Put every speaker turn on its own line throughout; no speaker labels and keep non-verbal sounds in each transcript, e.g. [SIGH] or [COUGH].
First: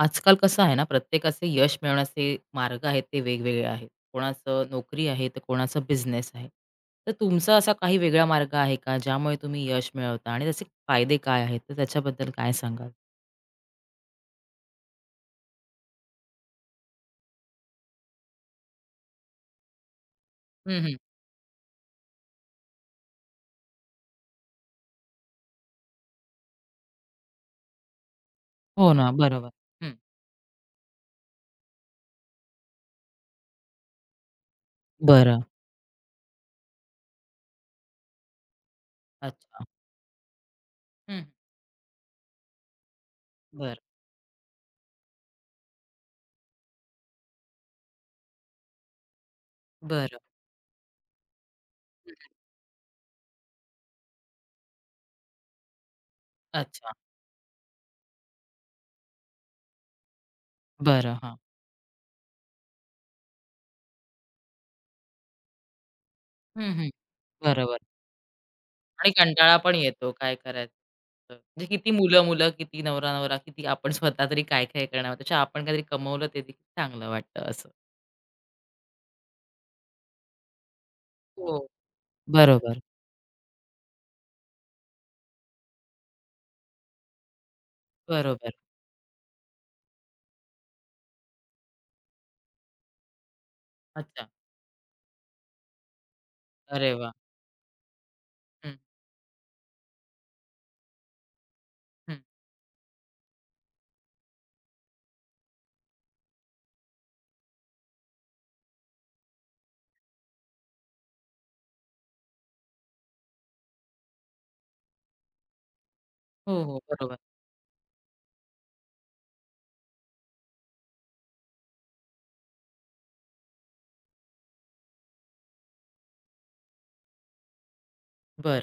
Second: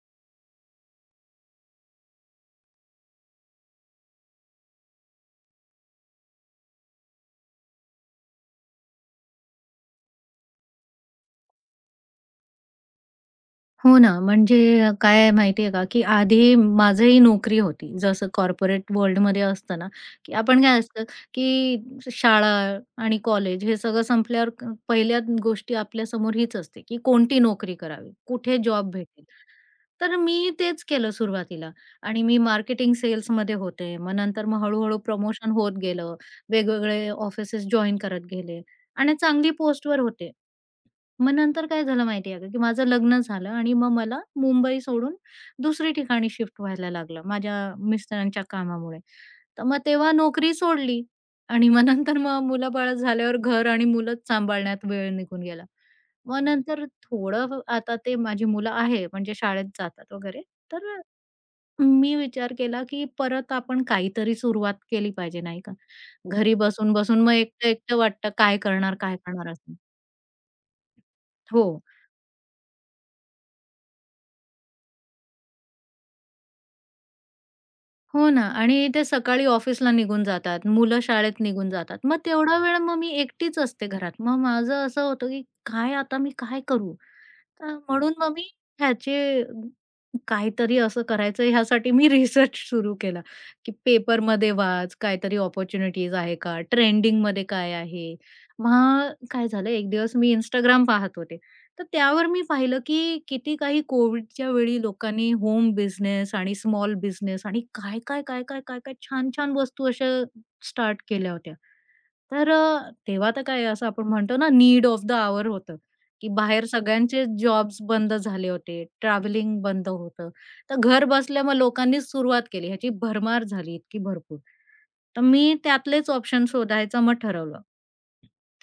आजकाल कसं आहे ना, प्रत्येकाचे यश मिळवण्याचे मार्ग आहेत ते वेगवेगळे आहेत. कोणाचं नोकरी आहे, तर कोणाचा बिझनेस आहे. तर तुमचा असा काही वेगळा मार्ग आहे का, ज्यामुळे तुम्ही यश मिळवता आणि त्याचे फायदे काय आहेत? तर त्याच्याबद्दल काय सांगाल?
हो ना, म्हणजे काय आहे माहिती आहे का, की आधी माझंही नोकरी होती. जसं कॉर्पोरेट वर्ल्डमध्ये असतं ना, की आपण काय
हं, हं.
असतं, की शाळा आणि कॉलेज हे सगळं संपल्यावर पहिल्या गोष्टी आपल्यासमोर हीच असते, की कोणती नोकरी करावी? कुठे जॉब
हो ना,
भेटेल?
बरोबर. हं.
तर मी तेच केलं सुरुवातीला आणि मी मार्केटिंग सेल्समध्ये होते. मग नंतर हळू
बरं.
प्रमोशन होत गेलं. वेगवेगळे ऑफिसेस जॉइन करत गेले आणि चांगली
अच्छा.
पोस्टवर होते.
हं.
मग नंतर काय झालं माहिती आहे का, की माझं लग्न झालं आणि
बरं,
मग मला मुंबई सोडून दुसरी ठिकाणी शिफ्ट व्हायला लागलं माझ्या मिस्टरांच्या कामामुळे. तर मग तेव्हा
बरं.
नोकरी सोडली आणि मग नंतर
हम्म.
मुलं-बाळ झाल्यावर घर आणि मुलंच सांभाळण्यात वेळ निघून गेला. मग नंतर
अच्छा.
थोडं आता ते माझी मुलं आहे म्हणजे शाळेत जातात वगैरे. तर
बरं, हां.
मी विचार केला, की परत आपण काहीतरी सुरुवात केली पाहिजे नाही का. घरी
हं, हं.
बसून-बसून मग
बरोबर.
एकटं-एकटं वाटतं काय करणार,
आणि
काय करणार
कंटाळा पण
असं.
येतो काय करायचं.
हो.
म्हणजे किती मुलं-मुलं, किती नवरा-नवरा, किती आपण स्वतः तरी काय-काय करणार. त्यापेक्षा आपण काहीतरी कमवलं ते देखील चांगलं वाटतं असं.
हो ना, आणि ते सकाळी ऑफिसला निघून जातात, मुलं शाळेत
हो.
निघून जातात. मग तेवढा वेळ
बरोबर,
मी एकटीच असते घरात. मग माझं असं होतं, की काय आता मी काय करू? तर म्हणून मग मी
बरोबर.
ह्याचे काहीतरी असं करायचं, ह्यासाठी मी [LAUGHS] रिसर्च सुरू केला, की
अच्छा.
पेपरमध्ये वाच, काहीतरी अपॉर्च्युनिटीज आहे का?
अरे वाह!
ट्रेंडिंगमध्ये काय आहे?
हं,
मग काय झालं, एक दिवस मी इंस्टाग्राम पाहत होते. तर
हं.
त्यावर मी पाहिलं, की किती काही कोविडच्या वेळी लोकांनी होम बिझनेस आणि स्मॉल बिझनेस आणि काय, काय, काय, काय, काय, काय छान-छान वस्तू अशा स्टार्ट केल्या होत्या. तर तेव्हा तर काय असं आपण म्हणतो ना नीड ऑफ द हॉवर होतं. की
हो,
बाहेर
हो. बरोबर.
सगळ्यांचे जॉब्स बंद झाले होते, ट्रॅव्हलिंग बंद होतं. तर घर बसल्या मग लोकांनीच सुरुवात केली. ह्याची भरमार झाली इतकी भरपूर. तर मी त्यातलेच ऑप्शन शोधायचं मग ठरवलं.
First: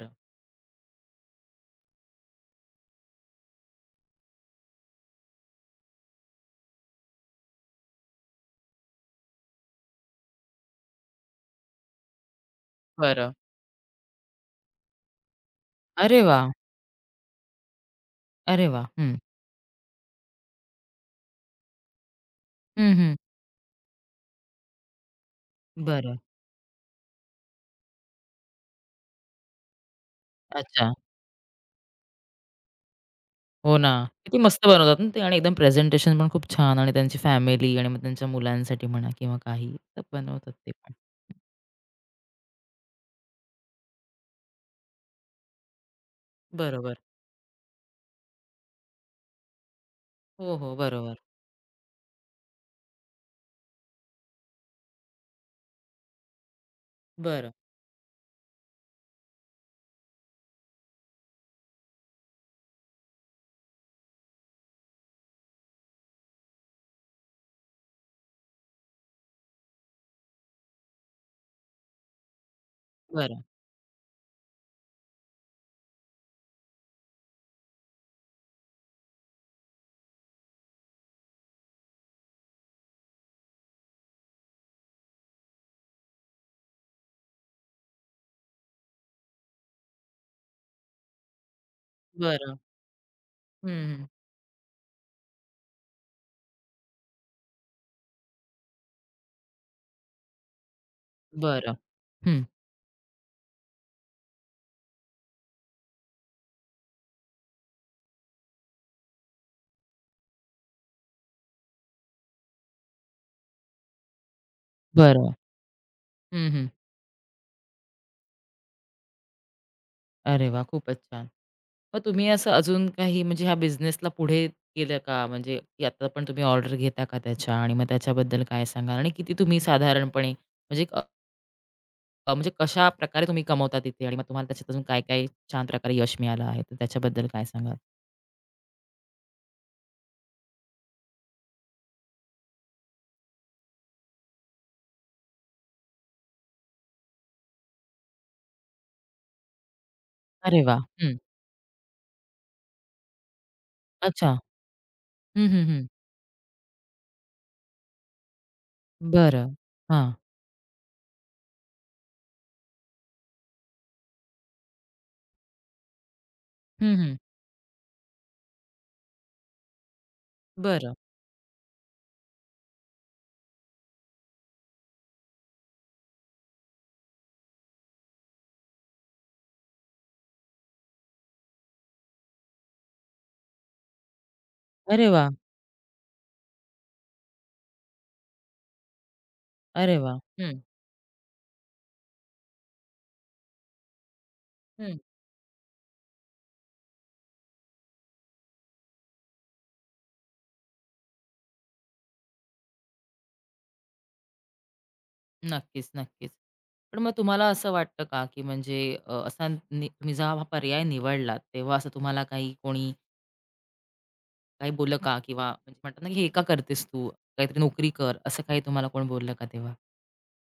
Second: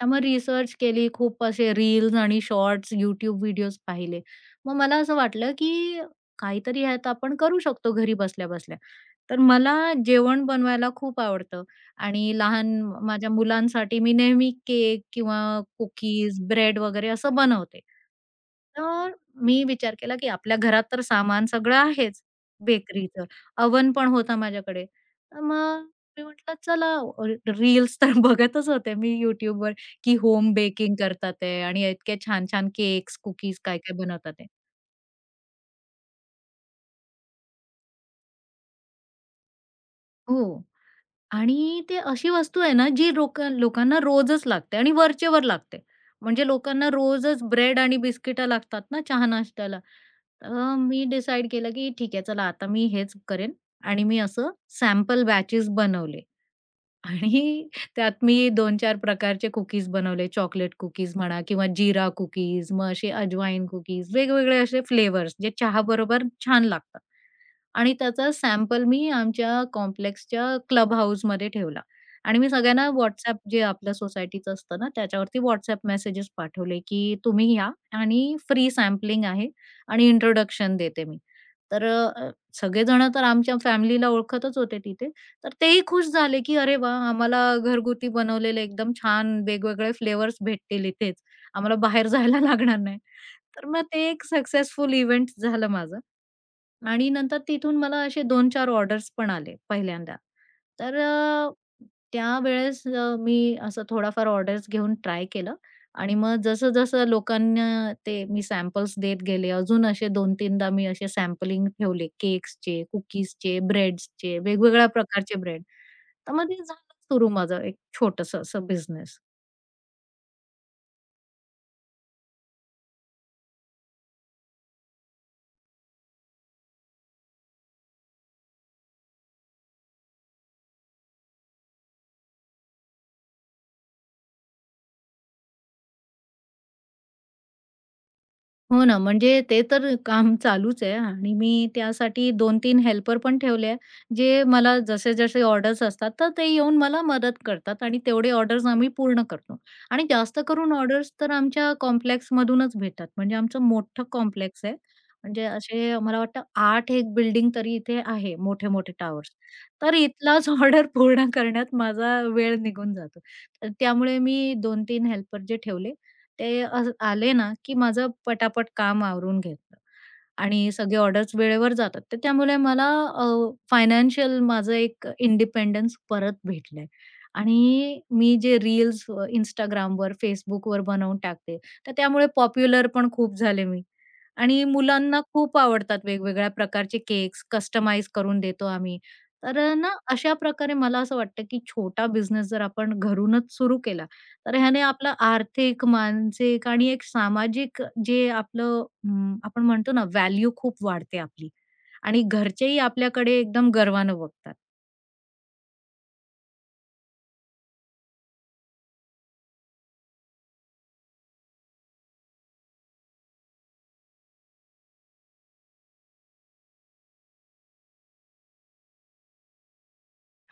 तर मग रिसर्च केली. खूप असे रील्स आणि शॉर्ट्स, YouTube व्हिडिओज पाहिले. मग मला असं वाटलं, की काहीतरी ह्यात आपण करू शकतो घरी बसल्या-बसल्या. तर मला जेवण बनवायला खूप आवडतं. आणि लहान माझ्या
बरं.
मुलांसाठी मी नेहमी केक किंवा
अरे
कुकीज,
वाह!
ब्रेड वगैरे असं बनवते.
अरे वाह!
तर
हं.
मी विचार केला, की आपल्या घरात तर सामान सगळं आहेच
हं, हं.
बेकरीचं. अवन पण होता माझ्याकडे. तर मग
बरं.
मी म्हटलं चला, अ, रील्स तर [LAUGHS] बघतच होते मी YouTubeवर, की होम
अच्छा.
बेकिंग करतात आहे आणि इतके छान-छान केक्स, कुकीज
हो ना.
काय-काय बनवतात
किती
आहे.
मस्त बनवतात ना ते आणि एकदम प्रेझेंटेशन पण खूप छान आणि त्यांची फॅमिली आणि मग त्यांच्या मुलांसाठी म्हणा किंवा काही तर बनवतात
हो.
ते पण.
आणि ते अशी वस्तू आहे ना, जी लोकांना रोजच लागते आणि वरचेवर लागते. म्हणजे लोकांना
बरोबर.
रोजच ब्रेड आणि बिस्किटं लागतात ना चहा-नाश्त्याला.
हो, हो.
तर मी
बरोबर.
डिसाईड केलं, की ठीक आहे चला आता मी हेच करेन. आणि मी असं सॅम्पल बॅचेस बनवले आणि
बरं,
[LAUGHS] त्यात मी 2-4 प्रकारचे कुकीज बनवले. चॉकलेट कुकीज म्हणा किंवा जीरा कुकीज, मग असे अजवाईन कुकीज, वेगवेगळे असे फ्लेवर्स जे चहाबरोबर छान लागतात. आणि त्याचा सॅम्पल मी आमच्या कॉम्प्लेक्सच्या क्लब हाऊसमध्ये ठेवला आणि मी सगळ्यांना WhatsApp
बरं,
जे आपल्या सोसायटीचं असतं ना, त्याच्यावरती WhatsApp मेसेजेस पाठवले, की तुम्ही या आणि फ्री सॅम्पलिंग आहे आणि इंट्रोडक्शन देते मी. तर सगळेजण तर आमच्या फॅमिलीला ओळखतच होते तिथे. तर तेही खुश झाले, की "अरे वाह! आम्हाला घरगुती बनवलेले एकदम छान वेगवेगळे फ्लेवर्स भेटतील इथेच. आम्हाला बाहेर [LAUGHS] जायला
बरं.
लागणार नाही." तर
हं,
मग ते
हं.
एक सक्सेसफुल इव्हेंट झालं माझं. आणि नंतर तिथून मला असे दोन-चार ऑर्डर्स पण आले पहिल्यांदा. तर
बरं. हं.
त्यावेळेस मी असं थोडाफार ऑर्डर्स घेऊन ट्राय केलं आणि मग जसं-जसं लोकांना ते मी सॅम्पल्स देत गेले, अजून असे 2-3दा मी असे सॅम्पलिंग ठेवले केक्सचे, कुकीजचे, ब्रेड्सचे, वेगवेगळ्या
बरं.
प्रकारचे ब्रेड. तर मग
हं,
ते
हं.
झालं सुरू माझं एक छोटंसं असं बिझनेस.
अरे वा, खूपच छान. मग तुम्ही असं अजून काही म्हणजे ह्या बिझनेसला पुढे केलं का? म्हणजे की आता पण तुम्ही ऑर्डर घेता का त्याच्या? आणि मग त्याच्याबद्दल काय सांगाल? आणि किती तुम्ही साधारणपणे म्हणजे म्हणजे कशाप्रकारे तुम्ही कमवता तिथे? आणि मग तुम्हाला त्याच्यात अजून काय-काय छान प्रकारे यश मिळालं आहे? तर त्याच्याबद्दल काय सांगाल?
हो ना, म्हणजे ते तर काम चालूच आहे आणि मी त्यासाठी 2 तीन हेल्पर पण ठेवले आहे, जे मला जसे-जसे ऑर्डर्स असतात, तर ते येऊन मला मदत करतात आणि तेवढे ऑर्डर्स आम्ही पूर्ण करतो. आणि जास्त
अरे
करून
वाह!
ऑर्डर्स
हं.
तर आमच्या कॉम्प्लेक्समधूनच भेटतात. म्हणजे आमचं मोठं
अच्छा.
कॉम्प्लेक्स आहे. म्हणजे
हं, हं, हं.
असे मला वाटतं 8 एक बिल्डिंग तरी इथे आहे, मोठे-मोठे टॉवर्स.
बरं.
तर
हां.
इथलाच ऑर्डर [LAUGHS] पूर्ण करण्यात माझा वेळ निघून जातो. तर त्यामुळे मी 2-3 हेल्पर जे ठेवले ते
हं, हं.
आले ना, की माझं पटापट काम आवरून घ्यायचं आणि
बरं.
सगळे ऑर्डर्स वेळेवर जातात. तर त्यामुळे मला अ, फायनान्शियल माझं एक इंडिपेंडन्स परत भेटलंय आणि मी जे रील्स Instagramवर, Facebookवर बनवून टाकते, तर त्यामुळे पॉप्युलर पण खूप झाले मी आणि
अरे
मुलांना
वाह!
खूप आवडतात वेगवेगळ्या प्रकारचे केक्स कस्टमाइज करून देतो आम्ही. तर ना,
अरे वाह!
अशा
हं,
प्रकारे मला असं वाटतं, की छोटा बिझनेस जर आपण घरूनच सुरू केला तर ह्याने आपलं आर्थिक, मानसिक आणि एक सामाजिक जे आपलं आपण म्हणतो ना व्हॅल्यू खूप वाढते आपली आणि घरचेही आपल्याकडे एकदम गर्वानं बघतात.
नक्कीच, नक्कीच. पण मग तुम्हाला असं वाटतं का, की म्हणजे असा नि तुम्ही जेव्हा हा पर्याय निवडलात, तेव्हा असं तुम्हाला काही कोणी काही बोललं का? किंवा म्हणजे म्हणतात ना, की "हे का करतेस तू? काहीतरी नोकरी कर." असं काही तुम्हाला कोण बोललं का तेव्हा?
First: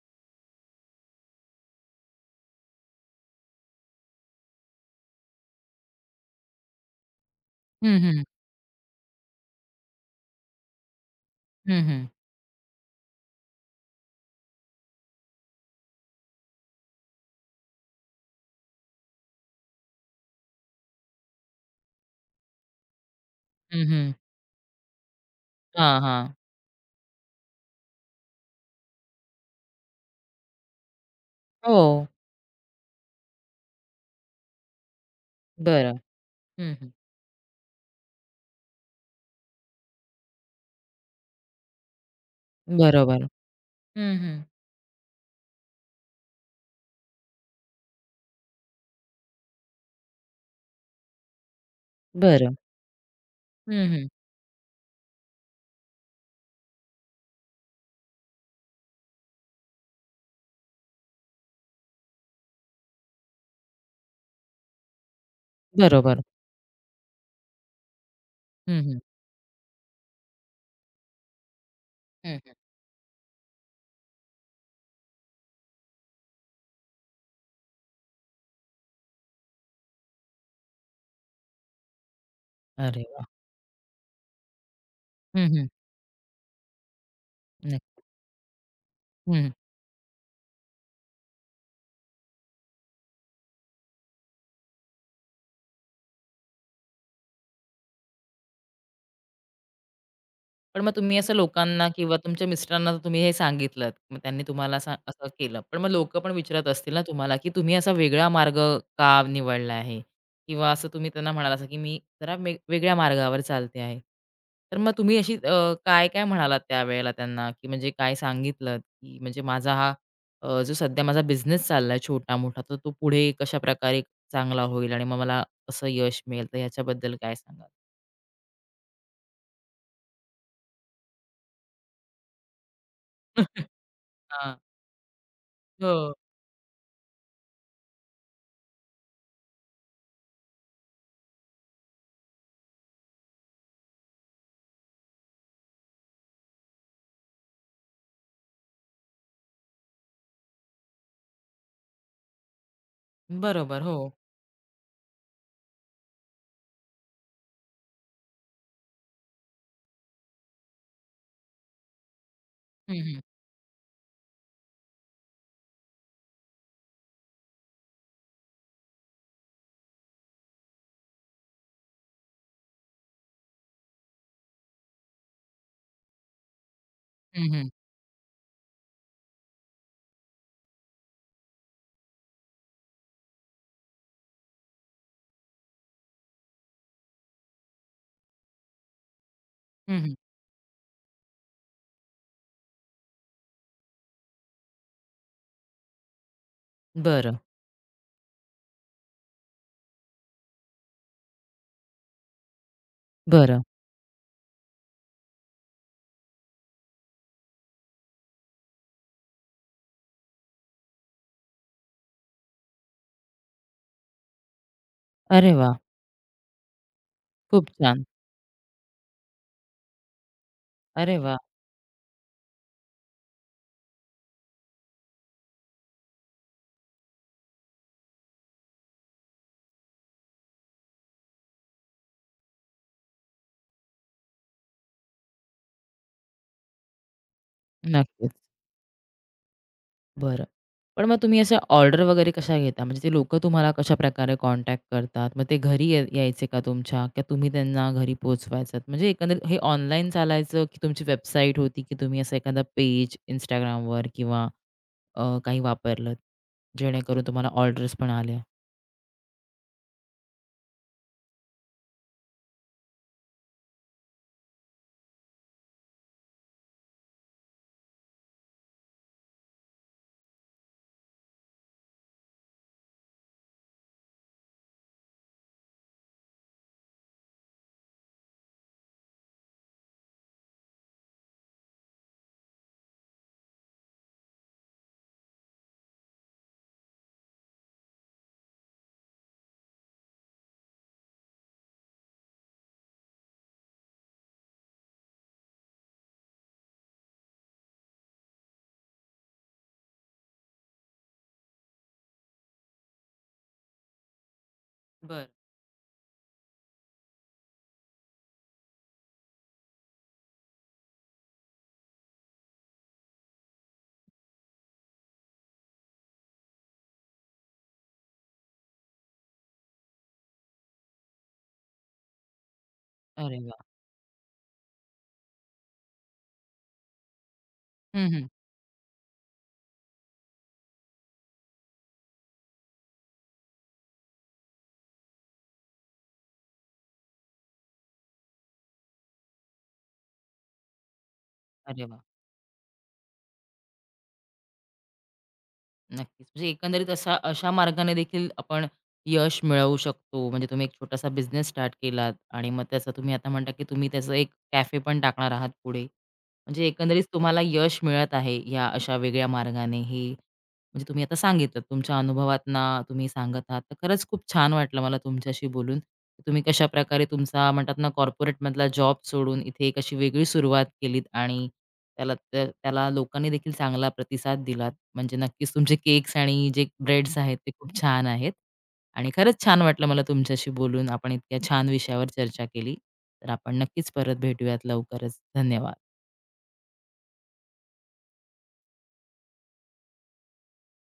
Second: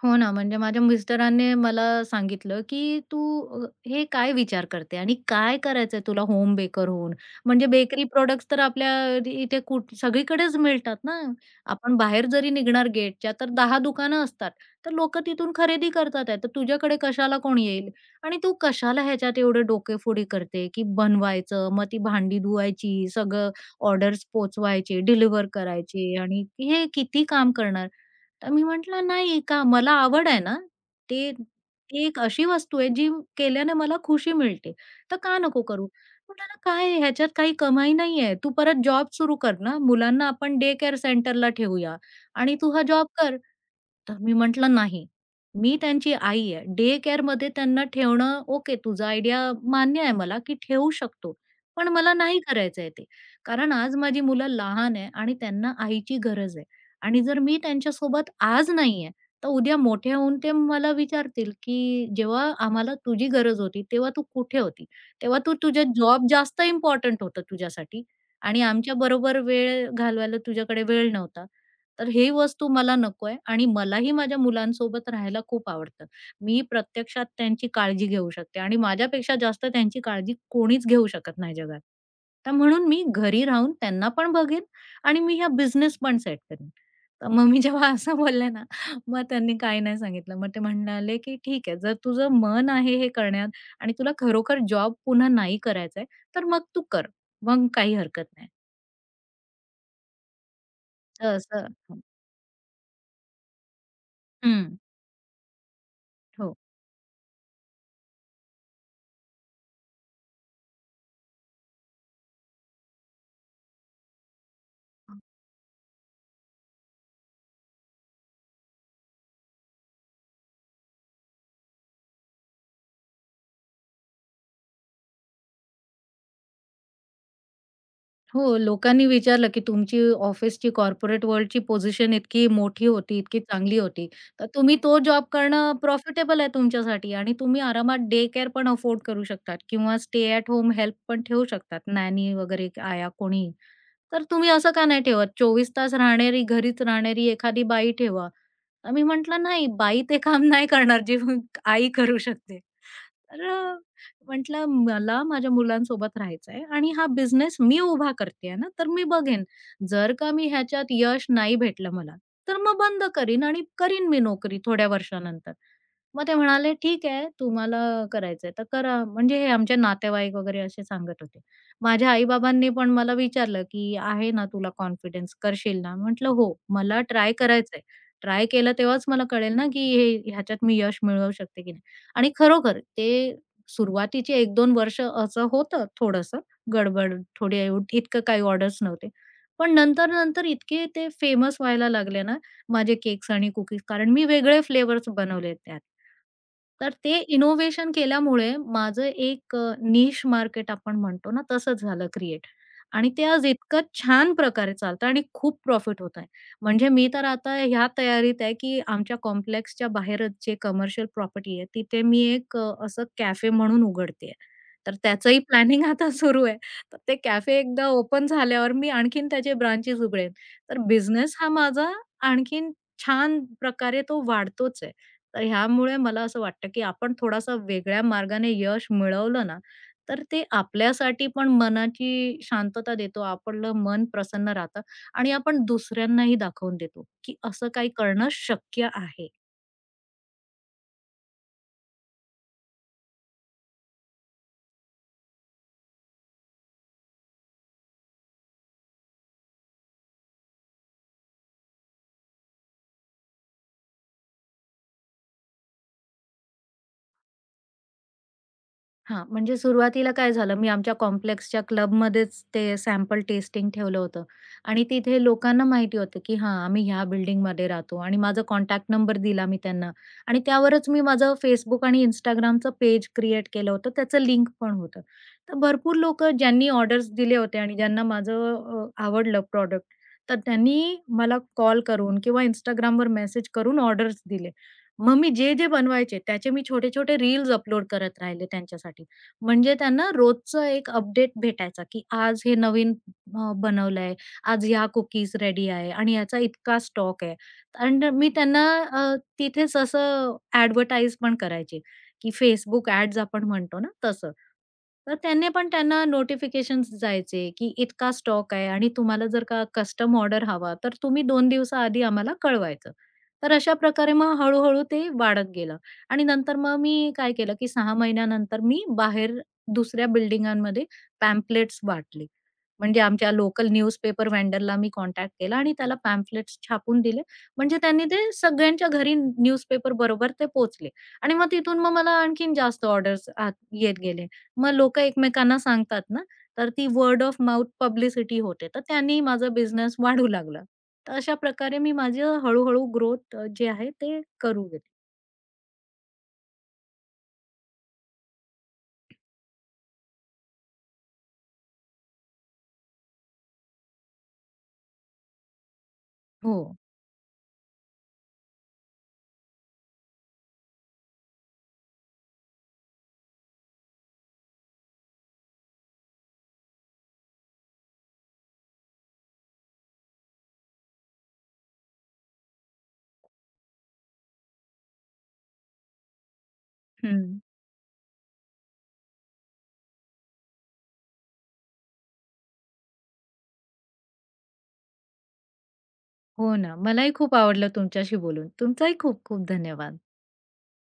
हो ना, म्हणजे माझ्या मिस्टरांनी मला सांगितलं, की "तू हे काय विचार करते आणि काय करायचंय तुला होम बेकर होऊन?" म्हणजे
हं,
बेकरी
हं.
प्रॉडक्ट्स तर आपल्या इथे कुठ सगळीकडेच मिळतात ना.
हं,
आपण
हं.
बाहेर जरी निघणार गेटच्या तर 10 दुकानं असतात. तर लोकं तिथून खरेदी करतात आहे. तर तुझ्याकडे कशाला कोण येईल? आणि तू कशाला ह्याच्यात एवढे डोकेफोडी करते, की बनवायचं, मग ती भांडी धुवायची, सगळं
हं, हं.
ऑर्डर्स पोहोचवायचे, डिलिव्हर
हां,
करायचे
हां.
आणि हे किती काम करणार? तर मी म्हटलं, "नाही का मला आवड आहे ना, ते
हो.
ती एक अशी वस्तू आहे जी केल्याने मला खुशी मिळते, तर का नको करू?"
बरं.
म्हटलं ना,
हं,
"काय
हं.
आहे, ह्याच्यात काही कमाई नाहीये. तू परत जॉब सुरू कर ना. मुलांना आपण डे केअर सेंटरला ठेवूया आणि तू हा जॉब
बरोबर.
कर."
हं,
तर मी
हं.
म्हटलं, "नाही, मी त्यांची आई आहे. डे केअरमध्ये त्यांना ठेवणं ओके, तुझा आयडिया मान्य आहे मला, की ठेवू शकतो. पण मला नाही
बरं.
करायचंय ते. कारण
हं,
आज
हं.
माझी मुलं लहान आहे आणि त्यांना आईची गरज आहे." आणि जर मी त्यांच्यासोबत आज नाहीये, तर उद्या मोठ्या होऊन ते मला विचारतील, की "जेव्हा आम्हाला तुझी गरज होती, तेव्हा तू कुठे होती? तेव्हा तू तुझा
बरोबर.
जॉब जास्त इम्पोर्टंट होतं तुझ्यासाठी आणि
हं, हं.
आमच्याबरोबर वेळ घालवायला तुझ्याकडे वेळ नव्हता. तर ही
हं, हं.
वस्तू मला नकोय आणि मलाही माझ्या मुलांसोबत राहायला खूप आवडतं. मी प्रत्यक्षात त्यांची काळजी घेऊ शकते आणि माझ्यापेक्षा जास्त त्यांची काळजी कोणीच घेऊ शकत नाही जगात. तर म्हणून
अरे
मी
वाह!
घरी राहून त्यांना पण बघेन आणि मी
हं,
हा
हं.
बिझनेस पण सेट करेन." तर मग मी जेव्हा [LAUGHS]
नक्की.
असं बोलले ना, मग त्यांनी काही नाही सांगितलं. मग ते म्हणाले, की "ठीक आहे, जर तुझं मन आहे हे करण्यात आणि तुला खरोखर जॉब पुन्हा नाही करायचा आहे, तर मग तू कर. मग काही हरकत नाही."
पण मग तुम्ही असं
तर असं.
लोकांना किंवा तुमच्या मिस्टरांना तुम्ही हे सांगितलंत. मग त्यांनी
हं.
तुम्हाला असं असं केलं. पण मग लोकं पण
हो.
विचारत असतील ना तुम्हाला, की तुम्ही असा वेगळा मार्ग का निवडला आहे? किंवा असं तुम्ही त्यांना म्हणाला असा, की मी जरा वेग वेगळ्या मार्गावर चालते आहे. तर मग तुम्ही अशी काय-काय म्हणालात त्यावेळेला त्यांना, की म्हणजे काय सांगितलंत, की म्हणजे माझा हा जो सध्या माझा बिझनेस चाललाय छोटा-मोठा, तर तो पुढे कशाप्रकारे चांगला होईल आणि मग मला असं यश मिळेल, तर ह्याच्याबद्दल काय सांगाल?
हो, लोकांनी विचारलं, की "तुमची ऑफिसची कॉर्पोरेट वर्ल्डची पोझिशन इतकी मोठी होती, इतकी
[LAUGHS]
चांगली होती, तर
हां.
तुम्ही तो जॉब करणं
हो.
प्रॉफिटेबल आहे तुमच्यासाठी आणि तुम्ही आरामात डे केअर पण अफोर्ड करू शकतात किंवा स्टे एट होम हेल्प पण ठेवू शकतात, नॅनी वगैरे आया कोणीही. तर तुम्ही असं का नाही ठेवत? 24 तास राहणारी, घरीच राहणारी एखादी बाई ठेवा." तर मी म्हटलं, "नाही, बाई ते काम नाही करणार, जे [LAUGHS] आई करू शकते." तर
बरोबर. हो.
म्हटलं, "मला माझ्या मुलांसोबत राहायचं आहे आणि हा बिझनेस मी उभा करतेय ना, तर मी बघेन. जर का मी ह्याच्यात यश नाही भेटलं मला, तर मग
हं,
बंद
हं.
करीन आणि करीन मी नोकरी थोड्या वर्षानंतर." मग ते म्हणाले, "ठीक आहे, तुम्हाला करायचंय तर करा." म्हणजे हे आमचे नातेवाईक वगैरे असे सांगत होते. माझ्या आई-बाबांनी पण मला विचारलं, की "आहे ना तुला कॉन्फिडन्स, करशील ना?" म्हटलं, "हो, मला ट्राय
हं, हं.
करायचंय. ट्राय केलं तेव्हाच मला कळेल ना, की हे ह्याच्यात मी यश मिळवू शकते की नाही." आणि खरोखर ते सुरुवातीचे 1-2 वर्ष असं होतं थोडंसं गडबड, थोडी इतकं काही ऑर्डर्स नव्हते. पण
हं, हं.
नंतर-नंतर इतके ते फेमस व्हायला लागले ना, माझे केक्स आणि कुकीज, कारण मी वेगळे फ्लेवर्स बनवले त्यात. तर ते
बरं,
इनोव्हेशन केल्यामुळे माझं एक निश मार्केट आपण म्हणतो ना, तसंच झालं क्रिएट आणि ते आज
बरं.
इतकं छान प्रकारे चालतं आणि खूप प्रॉफिट होत आहे. म्हणजे मी तर आता ह्या तयारीत आहे, की आमच्या कॉम्प्लेक्सच्या बाहेरच जे कमर्शियल प्रॉपर्टी आहे, तिथे मी एक असं कॅफे म्हणून उघडतेय. तर त्याचंही
अरे वाह!
प्लॅनिंग आता सुरू आहे. तर ते कॅफे
खूप
एकदा
छान.
ओपन झाल्यावर मी आणखीन त्याचे ब्रांचेस उघडेन. तर
अरे
बिझनेस
वाह!
हा माझा आणखीन छान प्रकारे तो वाढतोच आहे. तर ह्यामुळे मला असं वाटतं, की आपण थोडासा वेगळ्या मार्गाने यश मिळवलं ना, तर ते आपल्यासाठी पण मनाची शांतता देतो. आपलं मन प्रसन्न राहतं आणि आपण दुसऱ्यांनाही दाखवून देतो, की असं काही करणं
नक्कीच.
शक्य आहे.
बरं. पण मग तुम्ही अशा ऑर्डर वगैरे कशा घेता? म्हणजे ते लोकं तुम्हाला कशाप्रकारे कॉन्टॅक्ट करतात? मग ते घरी या यायचे का तुमच्या? का तुम्ही त्यांना घरी पोहोचवायचात? म्हणजे एकंदरीत हे ऑनलाईन चालायचं की तुमची वेबसाईट होती की तुम्ही असा एखादा पेज Instagramवर किंवा काही वापरलत? जेणेकरून तुम्हाला ऑर्डर्स पण आल्या?
हां, म्हणजे सुरुवातीला काय झालं, मी आमच्या कॉम्प्लेक्सच्या क्लबमध्येच ते सॅम्पल टेस्टिंग ठेवलं होतं आणि तिथे लोकांना माहिती होतं, की हां, आम्ही ह्या बिल्डिंगमध्ये राहतो आणि माझा कॉन्टॅक्ट नंबर दिला मी त्यांना आणि त्यावरच मी माझं Facebook आणि Instagramचं पेज क्रिएट केलं होतं. त्याचं लिंक पण होतं. तर भरपूर लोकं ज्यांनी ऑर्डर्स दिले होते आणि ज्यांना माझं आवडलं प्रॉडक्ट, तर त्यांनी मला कॉल करून किंवा Instagramवर मेसेज करून ऑर्डर्स दिले. मग मी जे-जे बनवायचे त्याचे मी छोटे-छोटे रील्स अपलोड करत राहिले त्यांच्यासाठी. म्हणजे त्यांना रोजचं एक अपडेट भेटायचा, की आज हे नवीन बनवलंय, आज ह्या कुकीज रेडी आहे आणि याचा इतका स्टॉक आहे. अँड मी त्यांना तिथेच असं ॲडव्हर्टाइज पण करायची, की Facebook ॲड्स आपण म्हणतो ना तसं. तर
बरं.
त्याने पण त्यांना नोटिफिकेशन्स जायचे, की इतका स्टॉक आहे आणि तुम्हाला जर का कस्टम ऑर्डर हवा, तर तुम्ही 2 दिवसाआधी आम्हाला कळवायचं. तर अशा प्रकारे मग हळू-हळू ते वाढत गेलं आणि नंतर मग मी काय केलं, की 6 महिन्यानंतर मी बाहेर दुसऱ्या बिल्डिंगांमध्ये पॅम्पलेट्स वाटले. म्हणजे आमच्या
अरे वाह!
लोकल न्यूजपेपर व्हेंडरला मी कॉन्टॅक्ट केला आणि त्याला पॅम्पलेट्स छापून दिले. म्हणजे त्यांनी
हं,
ते
हं.
सगळ्यांच्या घरी न्यूजपेपर बरोबर ते पोहोचले आणि मग तिथून मग मला आणखीन जास्त ऑर्डर्स येत गेले. मग लोकं एकमेकांना सांगतात ना, तर ती वर्ड ऑफ माउथ पब्लिसिटी होते. तर त्यांनी माझा बिझनेस वाढू लागला. तर अशा प्रकारे
अरे
मी
वाह!
माझं हळूहळू ग्रोथ जे आहे ते करू गेले.
नक्कीच. म्हणजे एकंदरीत असा अशा मार्गाने देखील आपण यश मिळवू शकतो. म्हणजे तुम्ही एक छोटासा बिझनेस स्टार्ट केलात आणि मग त्याचा तुम्ही आता म्हणता, की तुम्ही त्याचं एक कॅफे पण टाकणार आहात पुढे. म्हणजे
हो.
एकंदरीत तुम्हाला यश मिळत आहे या अशा वेगळ्या मार्गाने हे म्हणजे तुम्ही आता सांगितलं तुमच्या अनुभवातना तुम्ही सांगत आहात तर खरंच खूप छान वाटलं मला तुमच्याशी बोलून तुम्ही कशा प्रकारे तुमचा म्हणतात ना कॉर्पोरेटमधला जॉब सोडून इथे एक अशी वेगळी सुरुवात केलीत आणि त्याला लोकांनी देखील चांगला प्रतिसाद दिलात म्हणजे नक्कीच तुमचे केक्स आणि जे ब्रेड्स
हं.
आहेत ते खूप छान आहेत आणि खरंच छान वाटलं मला तुमच्याशी बोलून आपण इतक्या छान विषयावर चर्चा केली तर आपण नक्कीच परत भेटूयात लवकरच धन्यवाद
हो ना. मलाही खूप आवडलं तुमच्याशी बोलून. तुमचाही खूप खूप धन्यवाद.